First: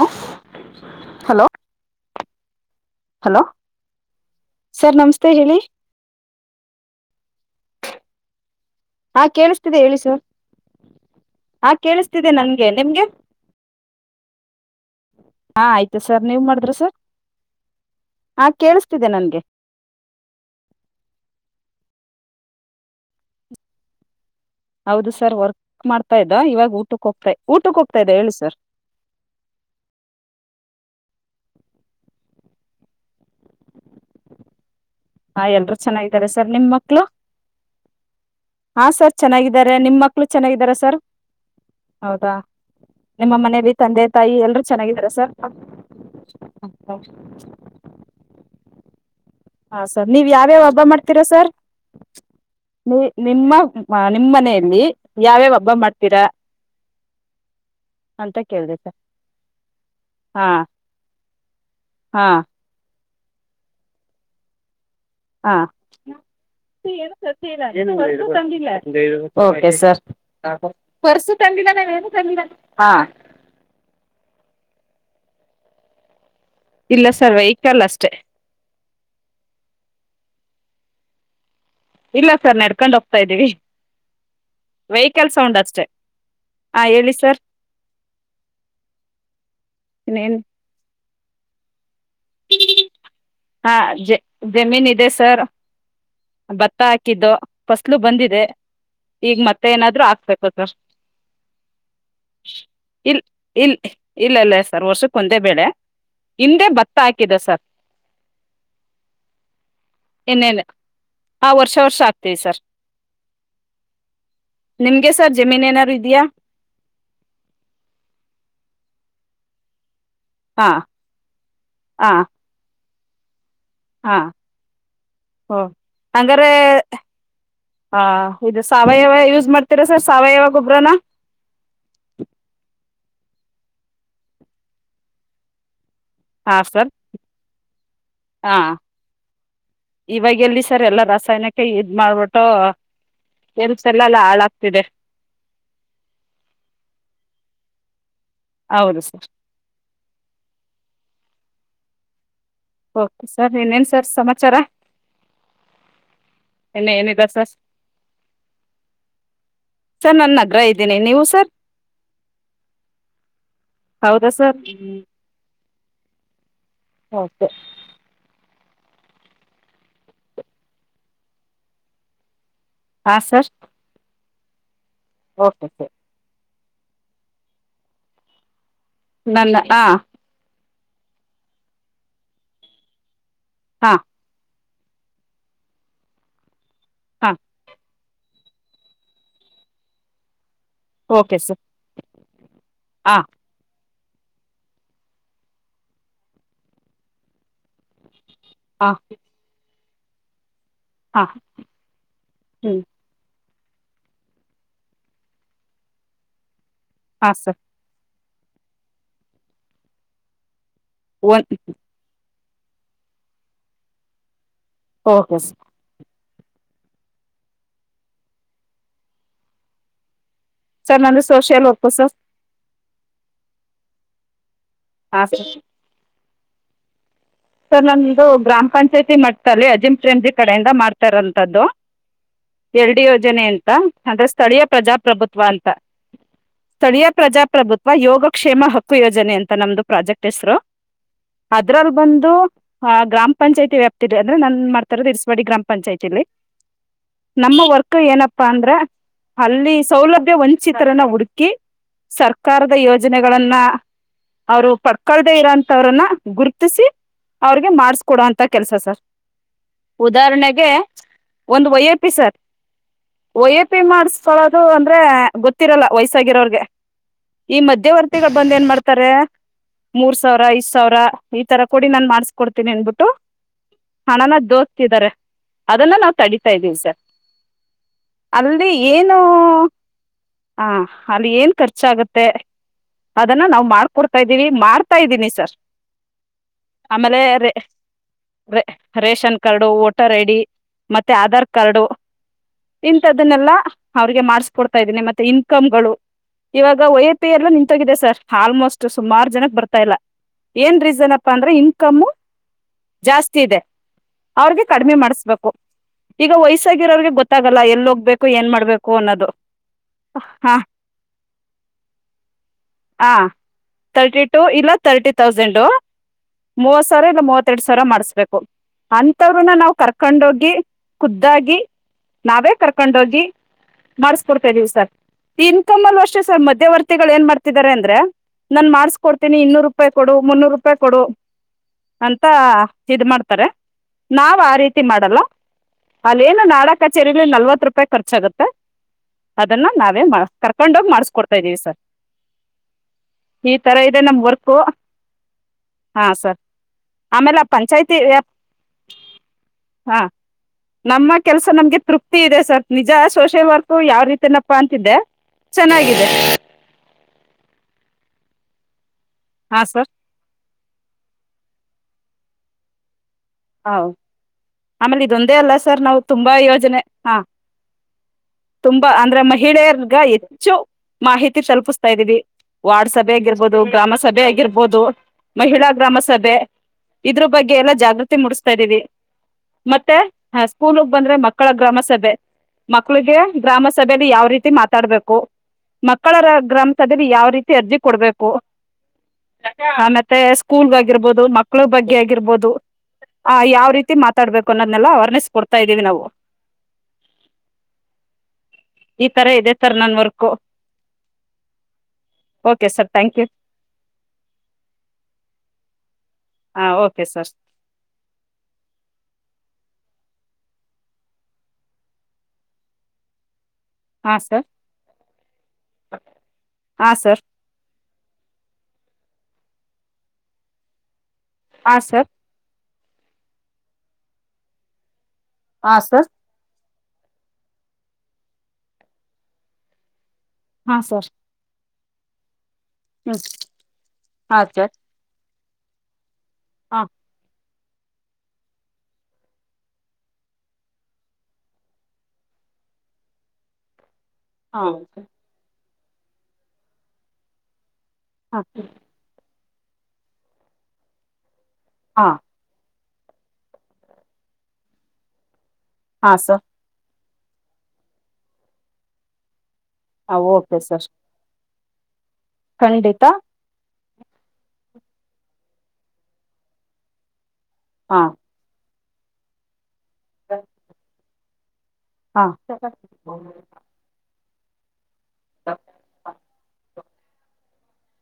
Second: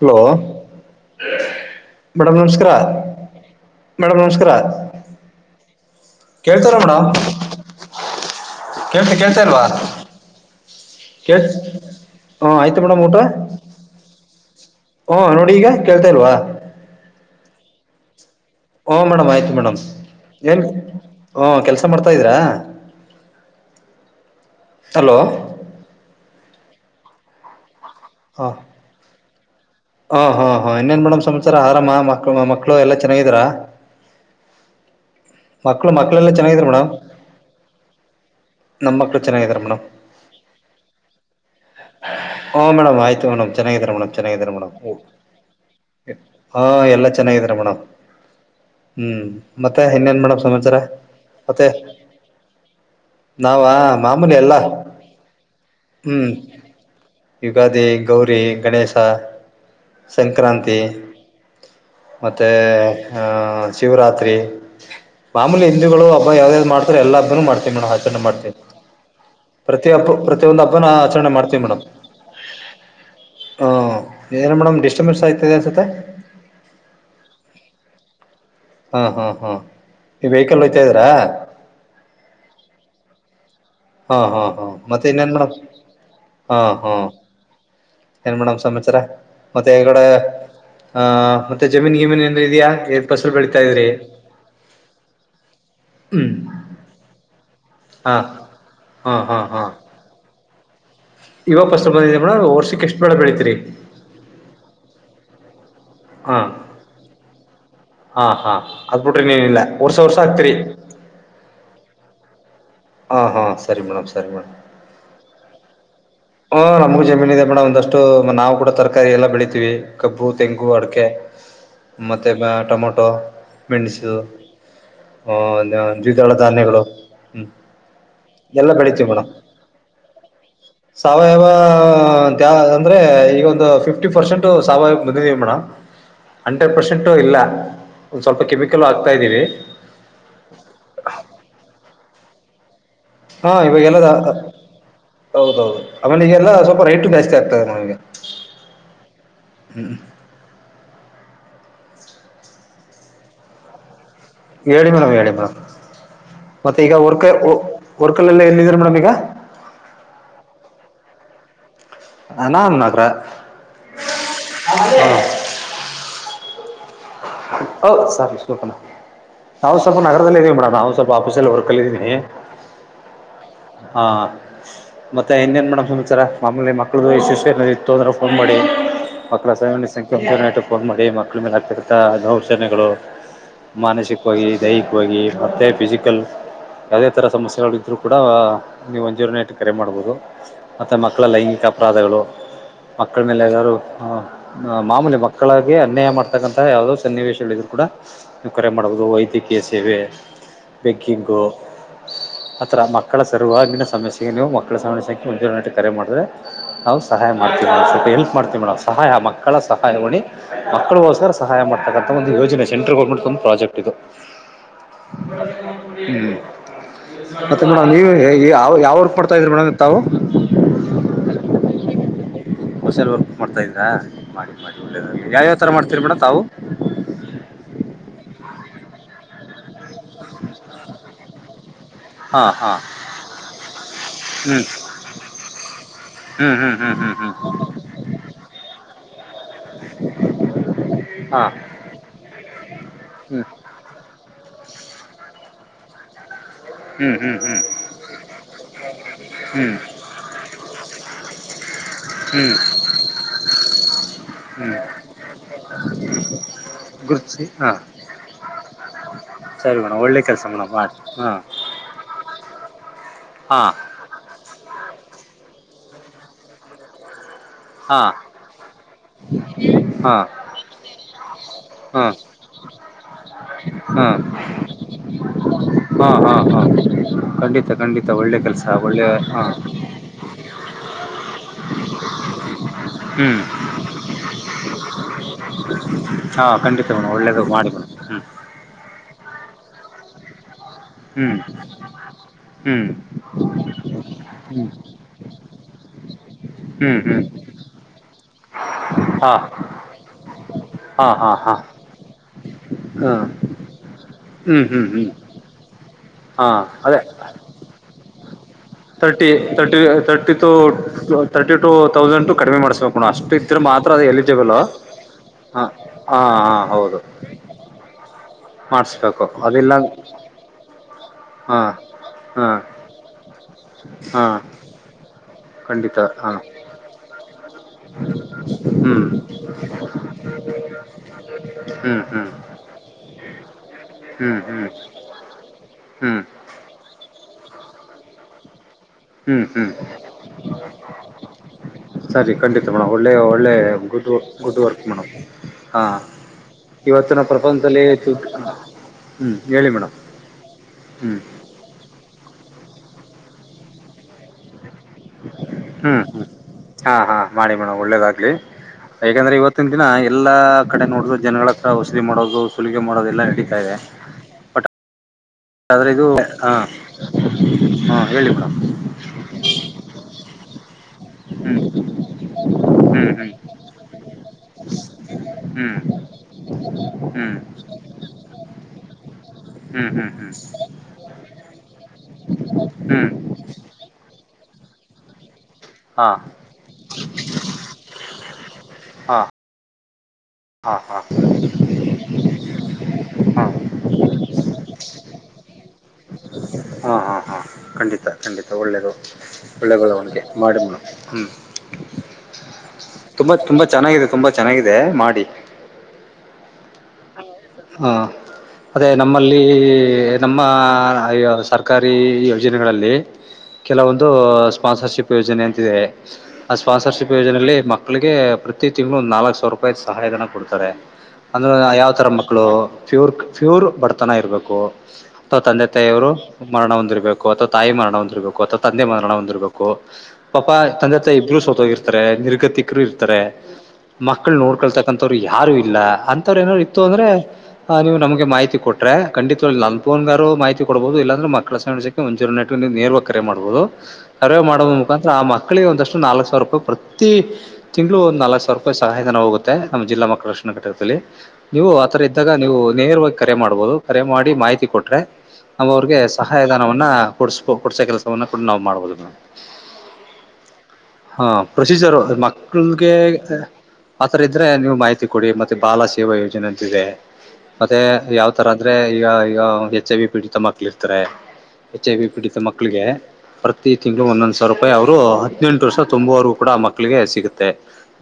Hello hello madam ನಮಸ್ಕಾರ. Hello madam ನಮಸ್ಕಾರ. Sir ನಮಸ್ತೆ ಹೇಳಿ. ಕೇಳ್ತಿರ ಮೇಡಂ ಕೇಳ್ತ ಹಾ ಕೇಳ್ಸ್ತಾಇಲ್ವಾ? ಕೇಳಿಸ್ತಿದೆ ಹೇಳಿ ಸರ್ ಕೆಳ್ ಹಾ ಕೇಳಿಸ್ತಿದೆ ಹಾ ನನ್ಗೆ ಆಯ್ತ ಮೇಡಮ್ ನಿಮ್ಗೆ ಊಟ. ಹ್ಮ್ ನೋಡಿ ಹಾ ಈಗ ಆಯ್ತು ಕೇಳ್ತಾ ಸರ್ ಇಲ್ವಾ? ನೀವ್ ಮಾಡಿದ್ರ ಸರ್ ಹಾ ಹು ಕೇಳಿಸ್ತಿದೆ ಮೇಡಮ್ ನನ್ಗೆ ಆಯ್ತು ಮೇಡಮ್ ಏನ್ ಹು ಕೆಲ್ಸ ಮಾಡ್ತಾ ಇದೀರಾ? ಹೌದು ಹಲೋ ಸರ್ ವರ್ಕ್ ಮಾಡ್ತಾ ಇದ್ದೆ ಇವಾಗ ಊಟಕ್ಕೆ ಹೋಗ್ತೆ ಊಟಕ್ಕೆ ಹೋಗ್ತಾ ಇದ್ದೆ ಹೇಳಿ ಸರ್. ಹಾ ಹಾ ಹಾ ಇನ್ನೇನ್ ಮೇಡಮ್ ಸಮಾಚಾರ ಆರಾಮ ಮಕ್ಳ ಮಕ್ಳು ಎಲ್ಲ ಚೆನ್ನಾಗಿದಾರ? [inaudible] ಹಾ ಎಲ್ರು ಮಕ್ಕಳು ಚೆನ್ನಾಗಿದ್ದಾರೆ ಮಕ್ಕಳೆಲ್ಲ ಸರ್ ನಿಮ್ ಮೇಡಮ್ ಮಕ್ಳು ಹಾ ನಮ್ಮ ಸರ್ ಮಕ್ಕಳು ಚೆನ್ನಾಗಿದ್ದಾರೆ ನಿಮ್ ಮಕ್ಳು ಚೆನ್ನಾಗಿದ್ದಾರ ಸರ್. ಹೌದಾ ಹು ಮೇಡಮ್ ಆಯ್ತು ನಿಮ್ಮ ಮೇಡಂ ಮನೇಲಿ ಚೆನ್ನಾಗಿದ್ದಾರೆ ತಂದೆ ಮೇಡಮ್ ತಾಯಿ ಚೆನ್ನಾಗಿದಾರೆ ಎಲ್ರು ಮೇಡಮ್. ಚೆನ್ನಾಗಿದಾರ ಸರ್ ಹ ಎಲ್ಲಾ ಚೆನ್ನಾಗಿದಾರೆ ಮೇಡಂ ಹ್ಮ್ ಹಾ ಸರ್ ನೀವ್ ಯಾವ್ಯಾವ್ ಹಬ್ಬ ಮಾಡ್ತೀರಾ ಸರ್? ಮತ್ತೆ ನೀ ನಿಮ್ಮ ನಾವ ನಿಮ್ಮ್ ಮಾಮೂಲಿ ಎಲ್ಲಾ ಮನೆಯಲ್ಲಿ ಯಾವ್ಯಾವ್ ಹಬ್ಬ ಮಾಡ್ತೀರ? ಹ್ಮ್ ಯುಗಾದಿ ಗೌರಿ ಕೇಳಿದೆ ಸರ್ ಗಣೇಶ ಹಾ ಸಂಕ್ರಾಂತಿ ಹಾ ಮತ್ತೆ ಆ ಶಿವರಾತ್ರಿ ಹಾ ಮಾಮೂಲಿ ಹಿಂದೂಗಳು ಹಬ್ಬ ಯಾವ್ದ ಯಾವ್ದ್ ಮಾಡ್ತಾರೆ ಏನು ಎಲ್ಲ ಹಬ್ಬನು ತಂದಿಲ್ಲ ಮಾಡ್ತೀವಿ ಮೇಮ್ ಪರ್ಸು ಆಚರಣೆ ಮಾಡ್ತಿವಿ. ತಂದಿಲ್ಲ ಪರ್ಸು ಮಾಡ್ತೀವಿ ತಂದಿಲ್ಲ ಮೇಡಮ್ ನಾನ್ ಏನು ತಂದಿಲ್ಲ. ಹಾ ಏನು ಮೆಡಮ್ ಡಿಸ್ಟರ್ಬೆನ್ಸ್ ಆಯ್ತದೆ ಅನ್ಸುತ್ತೆ. ಇಲ್ಲ ಸರ್ ವೆಹಿಕಲ್ ಅಷ್ಟೇ. ಹಾ ಹಾ ಹಾ ಈಗ್ ವೆಹಿಕಲ್ ಹತ್ತಿದ್ರಾ? ಇಲ್ಲ ಸರ್ ನಡ್ಕೊಂಡ್ ಹೋಗ್ತಾ ಇದ್ದೀವಿ. ಹಾ ಹಾ ಹಾ ಮತ್ತೆ ವೆಹಿಕಲ್ ಇನ್ನೇನ್ ಮೇಡಂ ಸೌಂಡ್ ಅಷ್ಟೇ ಹಾ ಹಾ ಹೇಳಿ ಸರ್ ಏನ್ ಮೇಡಮ್ ಸಮಾಚಾರ ಮತ್ತೆ ಈಗಡೆ ಇನ್ನೇನು ಆ ಮತ್ತೆ ಜಮೀನ್ ಗಿಮೀನ್ ಏನ್ ಇದೆಯಾ ಏನ್ ಫಸಲು ಬೆಳೀತಾ ಹಾ ಇದ್ರಿ ಜ ಜಮೀನ್ ಇದೆ ಸರ್. ಹ್ಮ್ ಭತ್ತ ಹಾಕಿದ್ದು ಫಸ್ಲು ಹಾ ಬಂದಿದೆ ಹಾ ಹಾ ಈಗ್ ಹಾ ಮತ್ತೆ ಏನಾದ್ರು ಹಾಕ್ಬೇಕು ಸರ್. ಇವಾಗ ಫಸ್ಟ್ ಬಂದಿದೆ ಮೇಡಮ್ ವರ್ಷಕ್ಕೆ ಎಷ್ಟು ಬೆಳೆ ಇಲ್ ಬೆಳಿತೀರಿ ಇಲ್ ಇಲ್ಲ ಇಲ್ಲ ಸರ್ ವರ್ಷಕ್ ಒಂದೇ ಬೆಳೆ. ಹಾ ಹಿಂದೆ ಭತ್ತ ಹಾಕಿದ್ದ ಸರ್. ಹಾ ಹಾ ಅದ್ಬಿಟ್ರಿ ಇನ್ನೇನ್ ಇಲ್ಲ ವರ್ಷ ವರ್ಷ ಹಾಕ್ತಿರಿ. ಇನ್ನೇನು ಹಾ ವರ್ಷ ವರ್ಷ ಹಾಕ್ತಿವಿ ಸರ್. ಹಾ ಹಾ ಸರಿ ಮೇಡಮ್ ಸರಿ ಮೇಡಮ್ ನಿಮ್ಗೆ ಸರ್ ಜಮೀನ್ ಏನಾರು ಇದ್ಯಾ? ಹ್ ನಮಗು ಜಮೀನ್ ಇದೆ ಮೇಡಂ ಒಂದಷ್ಟು ನಾವು ಕೂಡ ತರಕಾರಿ ಎಲ್ಲ ಬೆಳೀತೀವಿ ಕಬ್ಬು ಹಾ ತೆಂಗು ಅಡಿಕೆ ಹಾ ಮತ್ತೆ ಗ ಟೊಮೊಟೊ ಮೆಣಸು ಹಾ ಹ ಓ ನ ದ್ವಿಜಳ ಹಂಗಾರೆ ಧಾನ್ಯಗಳು ಹ್ಮ ಹಾ ಇದು ಸಾವಯವ ಯೂಸ್ ಮಾಡ್ತೀರಾ ಸರ್ ಸಾವಯವ ಗೊಬ್ರನ? ಸಾವಯವ ಅಂದ್ರೆ ಈಗ ಒಂದು ಫಿಫ್ಟಿ ಪರ್ಸೆಂಟ್ ಸಾವಯವಕ್ ಬಂದಿದೀವ್ ಮೇಡಂ. ಹಾಂ ಹಂಡ್ರೆಡ್ ಸರ್ ಪರ್ಸೆಂಟು ಇಲ್ಲ ಒಂದ್ ಸ್ವಲ್ಪ ಹಾಂ ಕೆಮಿಕಲ್ಲು ಹಾಗ್ತಾ ಇದೀವಿ ಇವಾಗ ಎಲ್ಲಿ ಸರ್ ಎಲ್ಲ ರಾಸಾಯನಿಕ ಇದ್ ಮಾಡ್ಬಿಟ್ಟು ಹೆಲ್ತ್ ಎಲ್ಲೆಲ್ಲ ಹಾಳಾಗ್ತಿದೆ. ಹೌದೌದ ಅವನಿಗೆಲ್ಲ ಸ್ವಲ್ಪ ರೈಟು ಜಾಸ್ತಿ ಆಗ್ತ ನಮಗೆ ಹೌದ ಸರ್. ಹ್ಮ. ಓಕೆ ಸರ್ ಇನ್ನೇನ ಸರ್ ಸಮ ಹೇಳಿ ಮೇಡಮ್ ಹೇಳಿ ಮೇಡಮ್ ಮತ್ತೆ ಇನ್ನು ಈಗ ಹೊರ್ಕ ಏನಿಲ್ಲ ಸರ್ ಹೊರ್ಕಲ್ಲಲ್ಲ ಎಲ್ಲಿದ್ರ ಮೇಡಮ್ ಈಗ ಸರ್ ನನ್ನ ಅಗ್ರ ಇದ್ದೀನಿ ನೀವು ಸರ್. ಆನಾ ನಾಗ್ರ ಹೌದಾ ಸರ್ ಹ ಓಕೆ. ಹೌದ ಸರ ಸ್ವಲ್ಪ ನಾವು ಸ್ವಲ್ಪ ನಗರದದಲ್ಲಿ ಇದೀವಿ ಮೇಡಮ್ ನಾವು ಸ್ವಲ್ಪ ಆಫೀಸಲ್ಲಿ ವರ್ಕ್ ಅಲ್ಲಿ ಇದ್ದೀನಿ. ಹಾಂ ಸರ್. ಹಾ ಮತ್ತೆ ಇನ್ನೇನ ಓಕೆ ಮೇಡಮ್ ಸರ್ ಸಮಚಾರ. ಮಾಮೂಲ ಮಕ್ಕಳಗು ಯಶಸ್ವನ ಇತ್ತು ಅಂದ್ರೆ ಫೋನ್ ಮಾಡಿ ಮಕ್ಕಳ ನನ್ನ ಸಣ್ಣ ಹಾಂ ಸಂ [unintelligible] ಫೋನ್ ಮಾಡಿ ಮಕ್ಕಳ ಮೇಲೆ ಆಗಿತ್ತ ದೌಷನ್ಯಗಳು ಹಾಂ ಮಾನಸಿಕವಾಗಿ ದೈಹಿಕವಾಗಿ ಮತ್ತೆ ಫಿಸಿಕಲ್ ಯಾವದೇ ಥರ ಹಾಂ ಸಮಸ್ಯೆಗಳ ಇದ್ರೂ ಕೂಡ ನೀವ ಒಂಜೂರನೆಟ್ಟ ಕರೆ ಮಾಡ್ಬೋದು ಮತ್ತು ಮಕ್ಕಳ ಓಕೆ ಸರ್ ಲೈಂಗಿಕ ಅಪರಾಧಗಳು ಮಕ್ಕಳ ಹಾಂ ಮೇಲೆ ಎಲ್ಲರು ಹ ಮಾಮೂಲಿ ಮಕ್ಕಳಾಗಿ ಅನ್ಯಾಯ ಮಾಡ್ತತಕ್ಕಂತ ಯಾವ್ದೋ ಸನ್ನಿವೇಶಗಳಿದ್ರು ಕೂಡ ನೀವ ಕರೆ ಹಾಂ ಮಾಡಬೋದು ವೈದ್ಯಕೀಯ ಸೇವೆ ಹಾಂ ಬೆಕಿಂಗು ಆ ಹ್ಞೂ ಥರ ಮಕ್ಕ ಕಳಸರು ಆಗಿನ ಸಮಸ್ಯೆನು ಮಕ್ಕಳ ಸಮಸ್ಯೆಗೆ ಮುಂಜೂಣಟ್ಟು ಕರೆ ಮಾಡಿದ ಹಾ ಸಹಾಯ ಹಾಂ ಸರ್ ಮಾಡ್ತೀವಿ [unintelligible] ಸ್ವಲ್ಪ ಎಲ್ಪ್ ಮಾಡ್ತೀವಿ ಮೆಡಮ ಸಹಾಯ ಮಕ್ಕಳ ಸಹಾಯ ಮಾಡಿ. ಮಕ್ಕಳಗೋಸ್ಕರ ಒನ್ ಸಹಾಯ ಮಾಡ್ತಕ್ಕಂತ ಒಂದು ಯೋಜನೆ ಸೆಂಟ್ರಲ್ ಗೋರ್ಮೆಂಟ್ ದೊಂದ ಪ್ರಾಜೆಕ್ಟ್ ಇದು. ಓಕೆ ಸರ್ ಹ್ಮ ಮತ್ತ ಹಾ ನೀವ ಹೇಗಿ ಯಾವ ಯಾವ್ರ ಬರ್ತಾ ಇದ್ರ ಮೇಡಮ್ ತಾವು ಸರ್ ನಂದು ಸೋಷಿಯಲ್ ವಕ್ಕೂ ಸರ್. ಹೋಶಿಯಲ್ ವರ್ಕ್ ಮಾಡ್ತಾ ಇದ್ದೀರಾ ಮಾಡಿ ಮಾಡಿ ಒಳ್ಳೇದ ಹಾಂ ಆಗ್ಲಿ ಸರ್ ಯಾವ್ಯವ ಥರ ಮಾಡ್ತೀರಿ ಮೇಡ ತಾವು. ಸರ್ ನಂದು ಗ್ರಾಮ ಪಂಚಾಯಿತಿ ಮಟ್ಟದಲ್ಲಿ ಅಜೀಂ ಪ್ರೆಮಜಿ ಕಡೆಯಿಂದ ಮಾಡ್ತಾರಂಥದ್ದು. ಹಾಂ ಹಾಂ ಎರಡಿ ಯೋಜನೆ ಅಂತ ಅಂದ್ರೆ ಹ್ಞೂ ಸ್ಥಳೀಯ ಪ್ರಜಾಪ್ರಭುತ್ವ ಅಂತ. ಹ್ಞೂ ಹ್ಞೂ ಸ್ಥಳೀಯ ಹ್ಞೂ ಹ್ಞೂ ಪ್ರಜಾಪ್ರಭುತ್ವ ಯೋಗ ಕ್ಷೇಮ ಹಕ್ಕು ಯೋಜನೆ ಅಂತ ನಮ್ದು ಪ್ರಾಜೆಕ್ಟ್ ಹೆಸರು. ಹಾ ದ್ರಲ್ಲಿ ಬಂದು ಅ ಗ್ರಾಮ ಪಂಚಾಯತಿ ವ್ಯಾಪ್ತಿಲಿ ಅಂದ್ರ ನನ್ ಮಾಡ್ತರೋದು ಇರ್ಸವಾಡಿ ಗ್ರಾಮ ಪಂಚಾಯತಿಲಿ. ಹ್ಞೂ ಹ್ಞೂ ನಮ್ಮ ಹ್ಞೂ ವರ್ಕ್ ಏನಪ್ಪಾ ಅಂದ್ರ ಹ್ಞೂ ಅಲ್ಲಿ ಹ್ಞೂ ಸೌಲಭ್ಯ ಒಂಚಿತರನ್ನ ಉಡ್ಕಿ ಸರ್ಕಾರದ ಯೋಜನೆಗಳನ್ನ ಅವ್ರು ಹ್ಞೂ ಪಡ್ಕಳ್ದೇ ಇರೋಂತವ್ರನ್ನ ಗುರ್ತಿಸಿ. ಗುರುತಿಸಿ ಹಾಂ ಮಾಡಸ್ಕೊಡಂತ ಕೆಲಸ ಸರ್ ಸರಿ ಮೇಡಮ್ ಒಳ್ಳೆ ಕೆಲಸ ಉದಾಹರಣೆಗೆ ಮೇಡಮ್ ಮಾಡಿ ಹಾಂ ಒಂದು ವೈಯಪಿ ಸರ್. ಹಾ ವಯಪಿ ಮಾಡಸ್ಕಳೋದು ಅಂದ್ರೆ ಗೊತ್ತಿರಲ್ಲ ವಯಸ್ಸಾಗಿರೋರ್ಗೆ ಈ ಹಾ ಮಧ್ಯವರ್ತಿಗಳ ಬಂದ ಏನ್ ಮಾಡ್ತಾರೆ ಹಾ ಮೂರ್ ಸಾವರ ಐದ್ ಸಾವರ ಈ ತರ ಕೊಡಿ ಹಾ ನಾನ ಮಾಡ್ಸ್ಕೊಡ್ತೀನಿ ಅನ್ಬಿಟ್ಟು ಹಾ ದೋಕ್ತದ್ದಾರೆ. ಅದನ್ನ ಹಾ ನಾವ ಹಾ ತಡಿತಾ ಹಾ ಇದ್ದೀವಿ ಸರ್ ಖಂಡಿತ ಖಂಡಿತ ಒಳ್ಳೆ ಕೆಲಸ ಅಲ್ಲಿ ಒಳ್ಳೆ ಏನು ಹಾ ಆ ಅಲ್ಲಿ ಏನ್ ಖರ್ಚ ಆಗತ್ತೆ. ಹ್ಞೂ ಅದನ್ನ ನಾವ ಮಾಡ್ಕೊಡ್ತಾ ಇದ್ದೀವಿ ಮಾಡ್ತಾ ಇದ್ದೀನಿ ಸರ್. [inaudible] ಹಾ ಹಂದ ಆಮೇಲೆ ರೇ ration card voter I D. ಮತ್ತೆ ಹ್ಞೂ ಆಧಾರ್ ಕಾರ್ಡು. ಹ್ಞೂ ಇಂಥದ್ದನ್ನೆಲ್ಲಾ ಅವ್ರಿಗೆ ಹ್ಞೂ ಮಾಡಸ್ಕೊಡ್ತಾ ಇದ್ದೀನಿ ಮತ್ತೆ ಇನ್ಕಮ್ಗಳು. ಇವಾಗ ಹ್ಞೂ ಹ್ಞೂ ವೈ, ಹ್ಞೂ ಪೈಎಲ್ಲಾ ನಿಂತೋಗಿದೆ ಸರ್ ಆಲ್ಮೋಸ್ಟ್ ಸುಮಾರು ಹಾಂ ಜನಕ್ ಬರ್ತಾ ಇಲ್ಲ. ಏನ್ ಹಾಂ ರೀಸನ್ ಅ ಪ್ಪ ಹಾಂ ಅಂದ್ರೆ ಹಾಂ ಇನ್ಕಮ್ ಹಾಂ ಜಾಸ್ತಿ ಇದೆ ಹ್ಞೂ ಅವ್ರಿಗೆ ಹ್ಞೂ ಕಡಿಮೆ ಹ್ಞೂ ಮಾಡಸ್ಬೇಕು. ಈಗ ಹಾಂ ಅದೇ ವಯಸ್ಸಾಗಿರೋರಿಗೆ ಗೊತ್ತ ಗೊತ್ತಾಗಲ್ಲಾ ಎಲ್ಲಿ ಹೋಗ್ಬೇಕು ಏನ್ ಮಾಡ thirty, thirty, thirty two thirty two thousand ಕಡಿಮೆ ಮಾಡಿಸ್ಬೇಕು. ಹ ಹಾ ಅಷ್ಟು ಇದ್ರೆ ಮಾತ್ರ ಅವನು ಎಲಿಜಿಬಲ್ ತೌಸಂಡು ಮೂವತ್ ಸಾವಿರ ಇಲ್ಲ ಮೂವತ್ತೆರಡು ಸಾವಿರ ಮಾಡಸ್ಬೇಕು. ಮಾಡಿಸ್ಬೇಕು ಅಂವ್ರನ್ನ ನಾವ್ ಅದಿಲ್ಲ ಕರ್ಕೊಂಡೋಗಿ ಖುದ್ದಾಗಿ ಹಾಂ ನಾವೇ ಹಾಂ ಕರ್ಕೊಂಡೋಗಿ ಹಾಂ ಮಾಡ್ಸ್ಕೊಡ್ತೀವಿ ಸರ್ ಇನ್ಕಮ್ ಖಂಡಿತ ಅಲ್ಲು ಅಷ್ಟೇ ಹಾಂ ಸರ್ ಮಧ್ಯ ವರ್ಥಿ ವರ್ಥಿಗಳು ಏನ್ ಮಾಡ್ತಿದ್ದಾರೆ ಅಂದ್ರೆ ನಾನ್ ಹ್ಮ್ ಮಾಡಸ್ಕೊಡ್ತೀನ ಇನ್ನೂ ರೂಪಾಯಿ ಕೊಡು, ಮುನ್ನೂರು ರೂಪಾಯಿ ಕೊಡು ಹ್ಮ್ ಹ್ಮ್ ಅಂತ ಹ್ಮ್ ಇದ ಮಾಡ್ತಾರೆ. ನಾವ್ ಆ ಹ್ಮ್ ರೀತಿ ಮಾಡಲ್ಲ ಅಲ್ಲೇನು ನಾಡ ಕಚೇರಿಗೆ ನಲ್ವತ್ ರೂಪಾಯಿ ಕರ್ಚಾಗುತ್ತೆ. ಹ್ಮ್ ಹ್ಮ್ ಅದನ್ನ ಹ್ಮ್ ನಾವೇ ಕರ್ಕೊಂಡೋಗಿ ಮಾಡ್ಸ್ಕೊಡ್ತಾ ಇದ್ದೀವಿ ಸರ್. ಸರಿ ಖಂಡಿತ ಮೇಡಮ್ ಒಳ್ಳೆಯ ಈ ಒಳ್ಳೆ ತರ ಇದೆ ಗುಡ್ ನಮ್ ವರ್ಕು ಗುಡ್ ವರ್ಕ್ ಮೇಡಮ್. ಹಾ, ಇವತ್ತಿನ ಆಮೇಲೆ ಆ ಪ್ರಪಂಚದಲ್ಲಿ ಪಂಚಾಯತಿ ಹ್ಮ್, ಹೇಳಿ ಮೇಡಮ್ ಹಾ ನಮ್ಮ ಹ್ಮ್ ಕೆಲ್ಸ ನಮ್ಗೆ ತೃಪ್ತಿ ಇದೆ ಸರ್, ನಿಜ ಸೋಷಿಯಲ್ ವರ್ಕ್ ಯಾವ ರೀತ ನಪ್ಪಾ ಅಂತಿದ್ದೆ. ಹ್ಮ್, ಚೆನ್ನಾಗಿದೆ ಹ್ಮ್ ಹಾ, ಹಾ ಮಾಡಿ ಮೇಡಮ್ ಒಳ್ಳೇದಾಗ್ಲಿ ಏಕಂದ್ರೆ ಹಾ ಇವತ್ತಿನ ದಿನ ಸರ್ ಎಲ್ಲಾ ಕಡೆ ನೋಡ್ರು ಜನಗಳತ್ರ ಔಷದಿ ಮಾಡೋದು. ಸುಲಿಗೆ ಮಾಡೋದು ಎಲ್ಲಾ ಹೇಳಿ ಹೌದ, ಆಮೇಲೆ ಇದೊಂದೇ ಅಲ್ಲ ಸರ್ ಆದ್ರೆ ನಾವು ಇದು ತುಂಬಾ ಹಾ ಯೋಜನೆ ಹಾ, ಹಾ ಹೇಳಿ ಮೇಡಮ್ ತುಂಬಾ ಅಂದ್ರೆ ಮ ಮಹಿಳೆಯರ್ಗ ಹೆಚ್ಚು ಮಾಹಿತಿ ಹ್ಮ್ ತಲುಪಿಸ್ತಾ ಇದೀವಿ. ವಾರ್ಡ್ ಸಭೆ ಆಗಿರ್ಬೋದು, ಗ್ರಾಮ ಸಭೆ ಆಗಿರ್ಬೋದು, ಮಹಿಳಾ ಹ್ಮ್ ಹ್ಮ್ ಗ್ರಾಮ ಸಭೆ. ಹ್ಮ್ ಇದ್ರ ಬಗ್ಗೆ ಹ್ಮ್ ಎಲ್ಲಾ ಜಾಗೃತಿ ಮೂಡಸ್ತಾ ಇದೀವಿ. ಹ್ಮ್ ಮತ್ತೆ ಹ್ಮ್ ಹಾ, ಸ್ಕೂಲಗ್ ಬಂದ್ರೆ ಮಕ್ಕಳ ಗ್ರಾಮ ಸಭೆ. ಹ್ಮ್ ಹ್ಮ್ ಮಕ್ಳಿಗೆ ಗ್ರಾಮ ಸಭೆಯಲ್ಲಿ ಯಾವ ರೀತಿ ಮಾತಾಡ್ಬೇಕು. ಹಾ ಮಕ್ಕಳ ಗ್ರಾಮ ಸದಲ್ಲಿ ಯಾವ ರೀತಿ ಅರ್ಜಿ ಕೊಡ್ಬೇಕು. ಹಾ ಆ ಮತ್ತೆ ಸ್ಕೂಲ್ಗ ಹಾ ಹಾ ಆಗಿರ್ಬೋದು ಮಕ್ಕಳ ಬಗ್ಗೆ ಆಗಿರ್ಬೋದು. ಹಾ, ಯಾವ ರೀತಿ ಮಾತಾಡ್ಬೇಕು ಅನ್ನೋದನ್ನೆಲ್ಲ ಅವರ್ನೆಸ್ ಕೊಡ್ತಾ ಇದ್ದೀವಿ ನಾವು. ಹಾ, ಹಾ, ಹಾ ಖಂಡಿತ, [unintelligible] ಖಂಡಿತ ಒಳ್ಳೆಯದು ಈ ತರ ಇದೆ ಸರ್ ನನ್ ಒಳ್ಳೆದೊಳವಣಿಗೆ ವರ್ಕ್ ಮಾಡಿ ಮಾಡು ಹ್ಞ ಓಕೆ ಸರ್ ತ್ಯಾಂಕ್ ಯು ಚೆನ್ನಾಗಿದೆ. ತುಂಬಾ ಚೆನ್ನಾಗಿದೆ ಮಾಡಿ ಹಾ, ಓಕೆ ಸರ್ ಹಾ, ಅದೇ ನಮ್ಮಲ್ಲಿ ನಮ್ಮ ಸರ್ಕಾರಿ ಯೋಜನೆಗಳಲ್ಲಿ ಕೆಲವೊಂದು ಹಾ ಸರ್ ಸ್ಪಾನ್ಸರ್ಶಿಪ್ ಯೋಜನೆ ಅಂತಿದೆ ಆ ಹಾ ಸ್ಪಾನ್ಸರ್ಶಿಪ್ ಸರ್ ಯೋಜನೆಯಲ್ಲಿ ಮಕ್ಕಳ ಮಕ್ಕಳಿಗೆ ಪ್ರತಿ ತಿಂಗಳು ಒಂದು ನಾಲ್ಕಕ್ ಸಾವಿರ ರೂಪಾಯಿ ಸಹಾಯನ ಕೊಡ್ತಾರೆ. ಅಂದ್ರ ಹಾ ಯಾವ್ ಸರ್ ತರ ಮಕ್ಕಳ ಮಕ್ಕಳು ಚೂರಕ-ಚೂರ್ ಬಡತನ ಇರ್ಬೇಕು ಅಥವಾ್ ತಂದೆ- ಹಾ ಸರ್ ತಾಯಿಯವರು. ಮರಣ ಒಂದಿರ್ಬೇಕು ಅಥವಾ ತಾಯಿ ಮರಣ ಒಂದಿರ್ಬೇಕು ಅಥವಾ ತಂದೆ ಮರಣ ಒಂದಿರ್ಬೇಕು. ಪಾಪಾ ಹಾ ತಂದೆ ಸರ್ -ತಾಯಿ ಇಬ್ಬರು ಸತ್ತೋಗಿರ್ತಾರೆ. ನಿರ್ಗತಿಕರು ಇರ್ತಾರೆ ಹ್ಮ್ ಮಕ್ಕಳ ಹಾ ಸರ್ ನೋಡ್ಕೊಳ್ತ ಅಂತವ್ರು ಯಾರು ಇಲ್ಲ ಅಂತವ್ರು ಏನೋರು ಇತ್ತು ಹಾ ಅಂದ್ರೆ ಹ, ನೀವು ನಮ್ಗೆ ಮಾಹಿತಿ ಕೊಟ್ಟ್ರೆ ಖಂಡಿತವಾಗಿ ನನ್ ಪೋನಗಾರು ಮಾಹಿತಿ ಕೊಡ್ಬಹುದು. ಇಲ್ಲಂದ್ರೆ ಮಕ್ಕಳ ಸಕ್ಕೆ ಒಂದಚೂರ ನೆಟ [unintelligible] ನೇರ್ವ ಕರೆ ಮಾಡ್ಬಹುದು ಸರ್ವೆೇ ಹಾ ಮಾಡೋದ ಅಂತಂದ್ರಆ ಮಕ್ಕಳಿಗೆ ಒಂದಷ್ಟು ನಾಲ್ಕು ಸಾವಿರ ರೂಪಾಯಿ ಪ್ರತಿ ತಿಂಗಳು ಒಂದು ಹಾ ನಾಲ್ಕು ಸಾವಿರ ರೂಪಾಯಿ ಸಹಾಯಧನ ಹೋಗುತ್ತೆ. ನಮ್ಮ ಜಿಲ್ಲಾ ಮಕ್ಕಳ ಶಿಕ್ಷಣ ಘಟ್ಟಕದಲ್ಲಿ ನೀವು ಆ ತರ ಹಾ ಗ ನೀವು ನೇರವಾಗಿ ಕರೆ ಮಾಡ್ಬಹುದು. ಕರೆ ಮಾಡಿ ಮಾಹಿತಿ ಕೊಟ್ರೆ ನಾವು ಅವ್ರಿಗೆ ಹಾ ಸರ್ ಸಹಾಯಧನ ಅವ್ನಕೊಡ್ ಕೊಡ್ಸ ಕೆಲಸವನ್ನ ಕ ನಾವ್ ಮಾಡ್ಬೋದ. ಹಾ, ಓಕೆ ಸರ್ ಹಾ, ಪ್ರೊಸೀಜರ್ ಮಕ್ಳಿಗೆ ಖಂಡಿತ ಆತರ ಇದ್ರೆ ನೀವು ಮಾಹಿತಿ ಕೊಡಿ ಮತ್ತೆ' ಬಾಲ ಸೇವಾ ಯೋಜನೆ 'ಅಂತಿದೆ. ಮತ್ತೆ ಹಾ ಯಾವ ತರ ಅಂದ್ರೆ ಈಗ- ಈಗ ಎಚ್, ಚಾ, ವಿ ಪೀಡಿತ ಮಕ್ಕಳ ಇರ್ತಾರೆ. ಎಚ್, ಐ, ವಿ ಹಾ ಪೀಡಿತ ಮಕ್ಕಳಿಗೆ ಪ್ರ ಪ್ರತಿ ತಿಂಗಳು ಒಂದೊಂದು ಸಾವಿರ ರೂಪಾಯಿ ಅವ್ರು ಹದಿನೆಂಟು ವರ್ಷ ತುಂಬುವರೆಗೂ ಕೂಡ ಆ ಮಕ್ಕಳಿಗೆ ಸಿಗುತ್ತೆ.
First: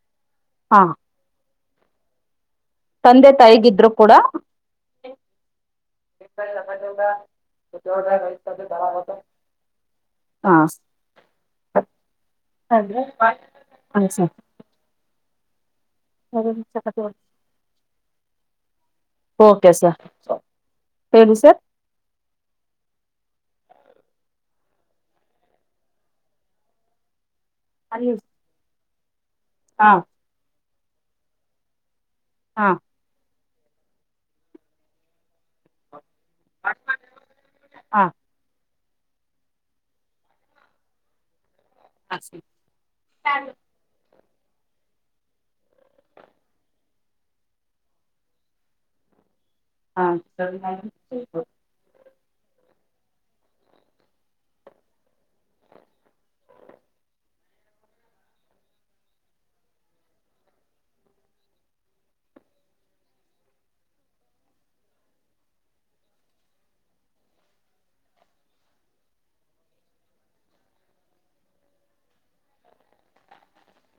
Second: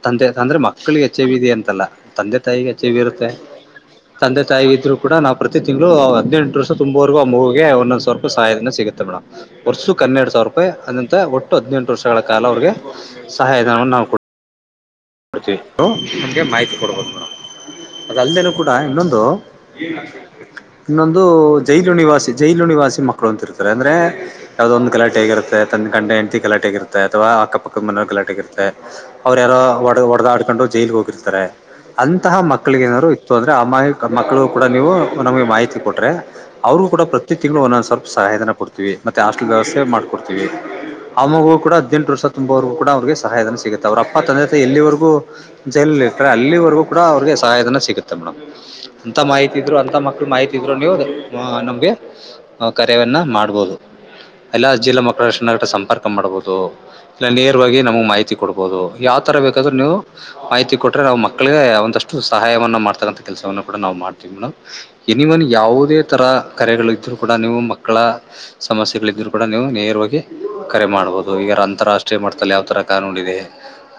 ತಂದೆ, ಅಂದ್ರೆ ಹಾ ಮಕ್ಕಳಿಗೆ ಎಚ್, ಐ, ವಿ ಇದೆಅಂತಲ್ಲ ತಂದೆ ತಾಯಿಗೆ ಎಚ್ ಐ ವಿ ತಂದೆ- ಇರುತ್ತೆ ತಾಯಿಗಿದ್ರು ಕೂಡ ತಂದೆ -ತಾಯಿಗಿದ್ರು ಕೂಡ ನಾವು ಪ್ರತಿ ತಿಂಗಳು ಹದಿನೆಂಟು ವರ್ಷ ತುಂಬವರೆಗೂ ಆ ಮಗುವಿಗೆ ಒಂದುವರೆ ಸಾವಿರ ಸಹಾಯದನ ಸಿಗುತ್ತೆ ಮೇಡಮ್. ವರ್ಷಕ್ಕೆ ಹನ್ನೆರಡು ಸಾವಿರ ರೂಪಾಯಿ ಆದಂತ, ಒಟ್ಟು ಹದಿನೆಂಟು ವರ್ಷಗಳ ಕಾಲ ಅವ್ರಿಗೆ ಸಹಾಯಧನವನ್ನು ನಾವು ಕೊಡ್ತೀವಿ. ಅ ಮಾಹಿತಿ ಕೊಡಬೇಕ ಹಾ ಮೇಡಂ - ಅದ ಅಲ್ದೇಲೂ ಕೂಡ ಇನ್ನೊಂದು ಓಕೆ ಸರ್ ಇನ್ನೊಂದು ಹೇಳಿ ಸರ್ ಜೈಲು ನಿವಾಸಿ, ಜೈಲು ನಿವಾಸಿ ಮಕ್ಕಳು ಅಂತಿರ್ತಾರೆ. ಅಂದರೆ ಯಾವ್ದೋ ಒಂದು ಕಲಾಟೆಗಿರುತ್ತೆ. ಗಂಡ ಹೆಂಡ್ತಿ ಕಲಾಟ ಆಗಿರತ್ತೆ ಅಥವಾಅಕ್ಕ-ಪಕ್ಕಾ ಹಾ ಮನೆಯಲ್ಲಿ ಗಲಾಟೆ ಆಗಿರುತ್ತೆ ಅವ್ರ ಯಾರೋ ಒಡ -ಒಡ್ದಾಡ್ಕೋಂಡ ಜೈಲ್ಗೆ ಹೋಗಿರ್ತಾರೆ. ಅಂತಹ ಹಾ ಮಕ್ಕಳಿಗ ಏನಾದಾರು ಇತ್ತು ಅಂದ್ರೆ ಅಮಾಯಕಮಕ್ಕಳುಕೂಡ ನೀವು ನಮ್ಗೆ ಮಾಹಿತಿ ಕೊಟ್ರೆ, ಅವ್ರು ಕೂಡ ಪ್ರತಿ ತಿಂಗಳು ಒಂದೊಂದ ಹಾ ಸ್ವಲ್ಪ ಸಹಾಯಧನ ಕೊಡ್ತ ಮತ್ತೆ ಹಾಸ್ಟೆಲ್ ವ್ಯವಸ್ಥೆ ಮಾಡ್ಕೊಡ್ತೀವಿ ಆ ಮಗು ಕೂಡ ಹದಿನೆಂಟು ಹಾ ವರ್ಷ ತುಂಬುವರೆಗು ಕೂಡ ಅವ್ರಿಗೂ ಸಹಾಯಧನ ನೋಡ್ತೀವಿ. ಅವ್ರರಪ್ಪ [unintelligible] ಎಲ್ಲಿವರೆಗೂ ಜೈಲಲ್ಲಿ ಇಟ್ಟೆ ಅಲ್ಲಿವರೆಗೂ ಕೂಡ ಅವ್ರಿಗೆ ಸಹಾಯದನ ಸಿಗುತ್ತೆ ಮೇಡಮ್. ಅಂತ ಮಾಹಿತಿ ಇದ್ರು ಅಂತ ಮಕ್ಳು ಮಾಹಿತಿ ಇದ್ರು ನೀವು ನಮ್ಗೆ ಕರೆಯವನ್ನ ಮಾಡ್ಬೋದು ಎಲ್ಲಾಜಿಲ್ಲಾ ಮಕ್ಕಳ ಸಂಗಟ ಸಂಪರ್ಕ ಮಾಡ್ಬೋದು. ಇಲ್ಲ ನೇರ್ವಾಗಿ ನಮ್ಗ್ ಮಾಹಿತಿ ಕೊಡ್ಬೋದು. ಯಾವ್ ತರ ಬೇಕಾದ್ರುನೀವು ಮಾಹಿತಿ ಕೊಟ್ರೆ, ನಾವು ಮಕ್ಕಳಿಗೆ ಒಂದಷ್ಟು ಸಹಾಯಧನವನ್ನ ಮಾಡ್ತಕ್ಕಂತಹ ಕೆಲಸವನ್ನು ಕೂಡ ನಾವ್ ಮಾಡ್ತೀವಿ ಮೇಡಮ್. ಎನಿವನ್ ಯಾವುದೇ ತರ ಕರೆಗಳು ಇದ್ರು ಕೂಡ ನೀವು ಮಕ್ಕಳ ಸಮಸ್ಯೆಗಳಿದ್ದರು ಕೂಡ ನೀವು ನೇರವಾಗಿ ಕರೆ ಮಾಡ್ಬೋದು. ಈಗಾರ ಅಂತಾರಾಷ್ಟ್ರೀಯ ಮಟ್ಟದಲ್ಲಿ ಯಾವ ಥರ ಕಾನೂನಿದೆ.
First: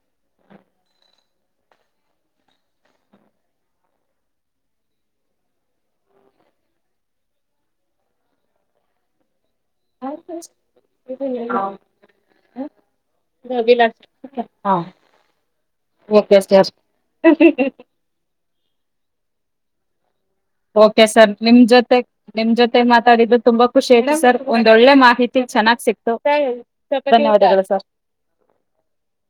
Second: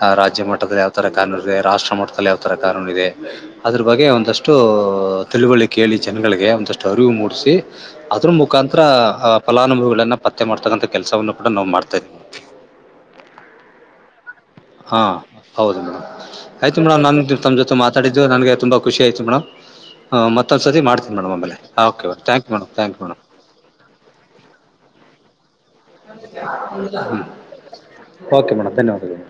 ಆ ರಾಜ್ಯ ಮಟ್ಟದಲ್ಲಿ ಯಾವ್ ತರ ಕಾನೂನು ಇದೆ. ರಾಷ್ಟ್ರ ಮಟ್ಟದಲ್ಲಿ ಯಾವ್ ತರ ಕಾನೂನು ಇದೆ. ಅದ್ರ ಬಗ್ಗೆ ಒಂದಷ್ಟು ತಿಳುವಳಿಕೆ ಕೇಳಿ ಜನಗಳಿಗೆ ಒಂದಷ್ಟು ಅರಿವು ಮೂಡಿಸಿ ಅದ್ರ ಮುಖಾಂತರ ಫಲಾನುಭವಿಗಳಗಳನ್ನು ಪತ್ತೆ ಮಾಡತಕಂತ ಕೆಲಸವನ್ನು ಕೂಡ ನಾವು ಮಾಡ್ತಾ ಇದೀವಿ. ಹ ಗಬಿಲ್ಲಷ್ಟ [inaudible] ಹಾ, ಹೌದು ಮೇಡಮ್ ಓಕೆ ಸರ್ ಆಯ್ತು ಮೇಡಮ್ ನ ತಮ್ಮ್ ಜೊತೆ ಮಾತ ಡು ನನಗೆ ತುಂಬಾ ಖುಷಿ ಆಯತು ಮೇಡಮ್ ಮತ್ತೊಂದ್ಸತಿ ಓಕೆ ಮಾಡ್ತೀನಿ ಸರ್ ಮೇಡಮ್ ಆಮೇಲೆ ನಿಮ್ ಜೊತೆ ಓಕೆ ಮೇಡಮ್, ಥ್ಯಾಂಕ್ ನಿಮ್ ಯು ಮೇಡಮ್ ಜೊತೆ ಥ್ಯಾಂಕ್ ಯು ಮೇಡಮ್ ಮಾತಾಡಿದು ತುಂಬಾ ಖುಷಿ ಆಯ್ತು ಸರ್ ಒಂದಳ್ಳೆ ಮಾಹಿತಿ ಚೆನ್ನಾಗ್ ಸಿಕ್ತು ಹ್ಞೂ, ಧನ್ಯವಾದಗಳು ಸರ್. - ಓಕೆ ಮೇಡಮ್ ಧನ್ಯವಾದಗಳು.